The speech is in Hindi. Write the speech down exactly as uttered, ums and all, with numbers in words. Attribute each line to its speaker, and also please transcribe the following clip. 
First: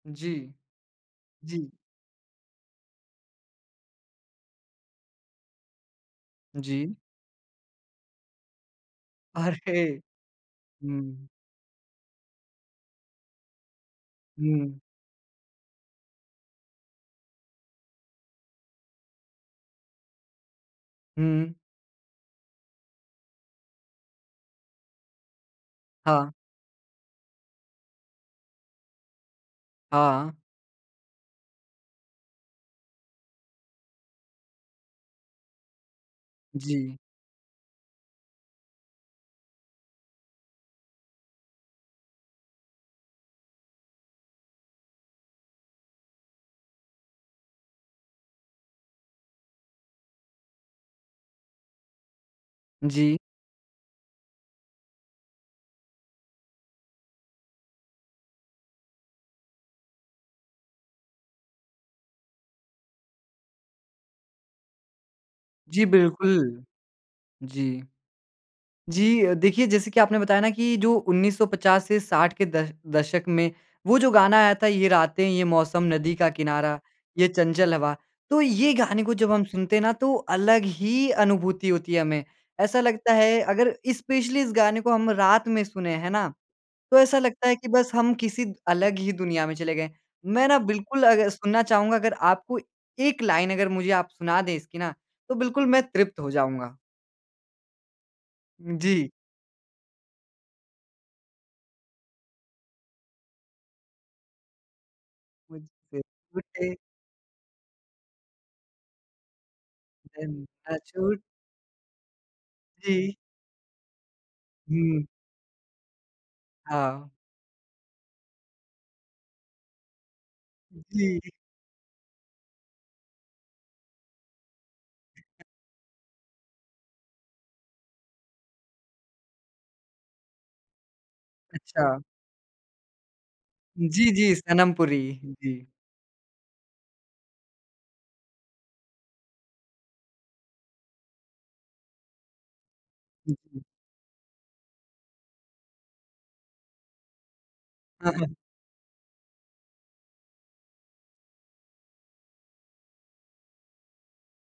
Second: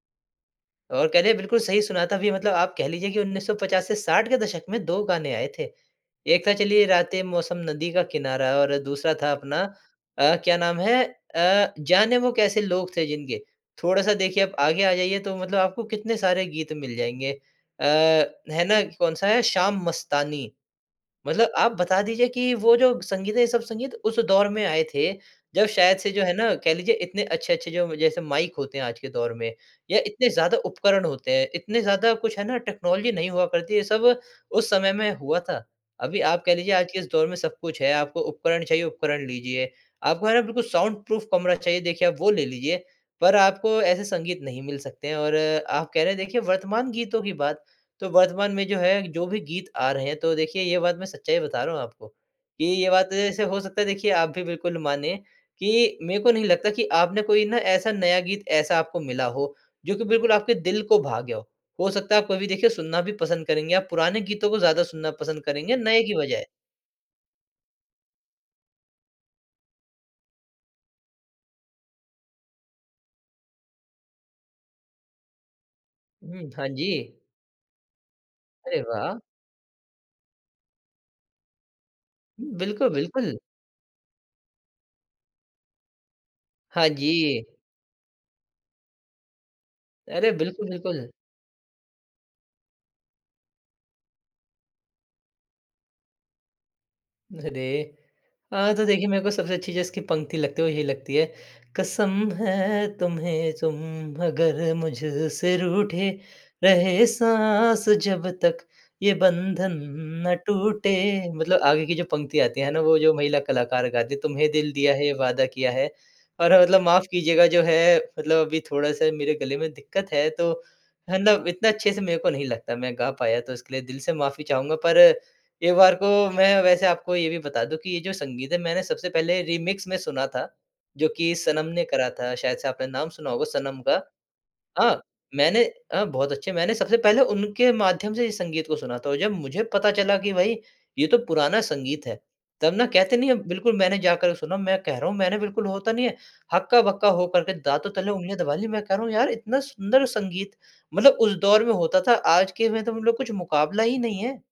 Speaker 1: जी।
Speaker 2: और कह लें, बिल्कुल
Speaker 1: जी।
Speaker 2: सही सुना था। अभी मतलब आप कह लीजिए कि उन्नीस सौ पचास से साठ के दशक में दो गाने आए थे। एक था, चलिए
Speaker 1: जी।
Speaker 2: रातें, ये मौसम, नदी का किनारा। और दूसरा था, अपना
Speaker 1: अरे!
Speaker 2: अ, क्या नाम है
Speaker 1: हुँ।
Speaker 2: अ, जाने वो कैसे लोग थे, जिनके। थोड़ा-सा, देखिए, अब
Speaker 1: हुँ।
Speaker 2: आगे आ जाइए, तो मतलब आपको कितने सारे गीत मिल जाएँगे अ, है ना, कौन-सा है, शाम मस्तानी। मतलब
Speaker 1: हुँ।
Speaker 2: आप बता दीजिए कि वो जो संगीत है, ये सब संगीत उस दौर में आए थे, जब शायद से, जो
Speaker 1: हाँ।
Speaker 2: है ना, कह लीजिए इतने अच्छे-अच्छे जो म जैसे माइक होते हैं आज के दौर में, या इतने
Speaker 1: हाँ।
Speaker 2: ज़्यादा उपकरण होते हैं, इतने ज़्यादा कुछ है ना, टेक्नोलॉज़ि नहीं हुआ करती, ये सब उस समय में हुआ था। अभी आप कह लीजिए, आज
Speaker 1: जी।
Speaker 2: के इस दौर में सब कुछ है, आपको उपकरण चाहिए, उपकरण लीजिए। आपको, है ना, बिल्कुल साउंड-प्रूफ़ कमरा चाहिए, देखिए, आप वो ले लीजिए। पर आपको ऐसे संगीत नहीं मिल सकते हैं और आप कह रहे हैं, देखिए, वर्तमान गीतों की बात, तो वर्तमान में जो है, जो भी गीत आ रहे हैं, तो देखिए, ये बात मैं सच्चाई बता रहा हूँ आपको कि ये बात,
Speaker 1: जी।
Speaker 2: ऐसे हो सकता है, देखिए, आप भी बिल्कुल मानें कि मेरे को नहीं लगता कि आपने कोई ना, ऐसा नया गीत ऐसा आपको मिला हो, जो कि बिल्कुल आपके दिल को भा गया हो। हो सकता है, आप कभी, देखिए, सुनना भी पसंद करेंगे, आप पुराने गीतों को ज़्यादा सुनना पसंद करेंगे,
Speaker 1: जी,
Speaker 2: नए की बजाय।
Speaker 1: बिल्कुल। जी। जी अ, देखिए, जैसे कि आपने बताया ना कि जो उन्नीस सौ पचास से साठ के द दशक में, वो जो गाना आया था, ये रातें, ये मौसम, नदी का
Speaker 2: हुँ, हाँ
Speaker 1: किनारा,
Speaker 2: जी।
Speaker 1: ये चंचल हवा। तो ये
Speaker 2: अरे,
Speaker 1: गाने को
Speaker 2: वाह!
Speaker 1: जब हम सुनते हैं ना, तो अलग ही अनुभूति होती है हमें। ऐसा
Speaker 2: बिल्कुल,
Speaker 1: लगता
Speaker 2: बिल्कुल।
Speaker 1: है, अगर स्पेशली इस गाने को हम रात में सुनें, है ना?
Speaker 2: हाँ
Speaker 1: तो ऐसा
Speaker 2: जी।
Speaker 1: लगता है कि बस हम किसी अलग ही दुनिया में चले गए।
Speaker 2: अरे!
Speaker 1: मैं ना,
Speaker 2: बिल्कुल,
Speaker 1: बिल्कुल
Speaker 2: बिल्कुल।
Speaker 1: अग सुनना चाहूँगा, अगर आप कोई एक लाइन, अगर मुझे आप सुना दें इसकी ना, तो बिल्कुल मैं तृप्त हो जाऊँगा।
Speaker 2: अरे! अ, तो देखिए,
Speaker 1: जी।
Speaker 2: मैं को सबसे अच्छी जो इसकी पंक्ति लगती है, वो यही लगती है, कसम है तुम्हें, तुम अगर मुझ से
Speaker 1: मुझसे
Speaker 2: रूठे।
Speaker 1: रूठे।
Speaker 2: रहे साँस जब तक, ये बंधन ना
Speaker 1: अम, अ,
Speaker 2: टूटे।
Speaker 1: छूट
Speaker 2: मतलब आगे की जो पंक्ति आती है ना, वो जो
Speaker 1: जी।
Speaker 2: महिला कलाकार गाती है, "तुम्हें दिल दिया
Speaker 1: हुँ।
Speaker 2: है, ये वादा किया है।" और मतलब माफ़
Speaker 1: हाँ।
Speaker 2: कीजिएगा, जो है, मतलब अभी थोड़ा-सा मेरे गले में दिक्कत है, तो है
Speaker 1: जी।
Speaker 2: ना, अब इतना अच्छे से मेरे को नहीं लगता, मैं गा पाया, तो इसके लिए दिल से माफ़ी चाहूँगा। पर एक बार को मैं वैसे आपको ये भी बता दूँ कि ये जो संगीत है, मैंने सबसे पहले रीमिक्स में सुना था, जो कि सनम ने
Speaker 1: अच्छा।
Speaker 2: करा था। शायद से आपने नाम सुना होगा सनम का।
Speaker 1: जी, जी, सनम पुरी।
Speaker 2: हाँ,
Speaker 1: जी।
Speaker 2: मैंने अ, बहुत अच्छे, मैंने सबसे पहले उनके माध्यम से ही संगीत को सुना था, और जब मुझे पता चला कि, "भई, ये तो पुराना संगीत है।" तब ना, कहते नहीं
Speaker 1: हुँ,
Speaker 2: हैं,
Speaker 1: हुँ।
Speaker 2: बिल्कुल, मैंने जाकर सुना। मैं कह रहा हूँ, मैंने बिल्कुल, वो होता नहीं है, हक्का-बक्का हो कर के दाँतों तले
Speaker 1: हाँ, हाँ।
Speaker 2: उँगलियाँ दबा ली। मैं कह रहा हूँ, "यार, इतना सुंदर संगीत, मतलब उस दौर में होता था, आज के में तो मतलब कुछ मुकाबला ही नहीं है।"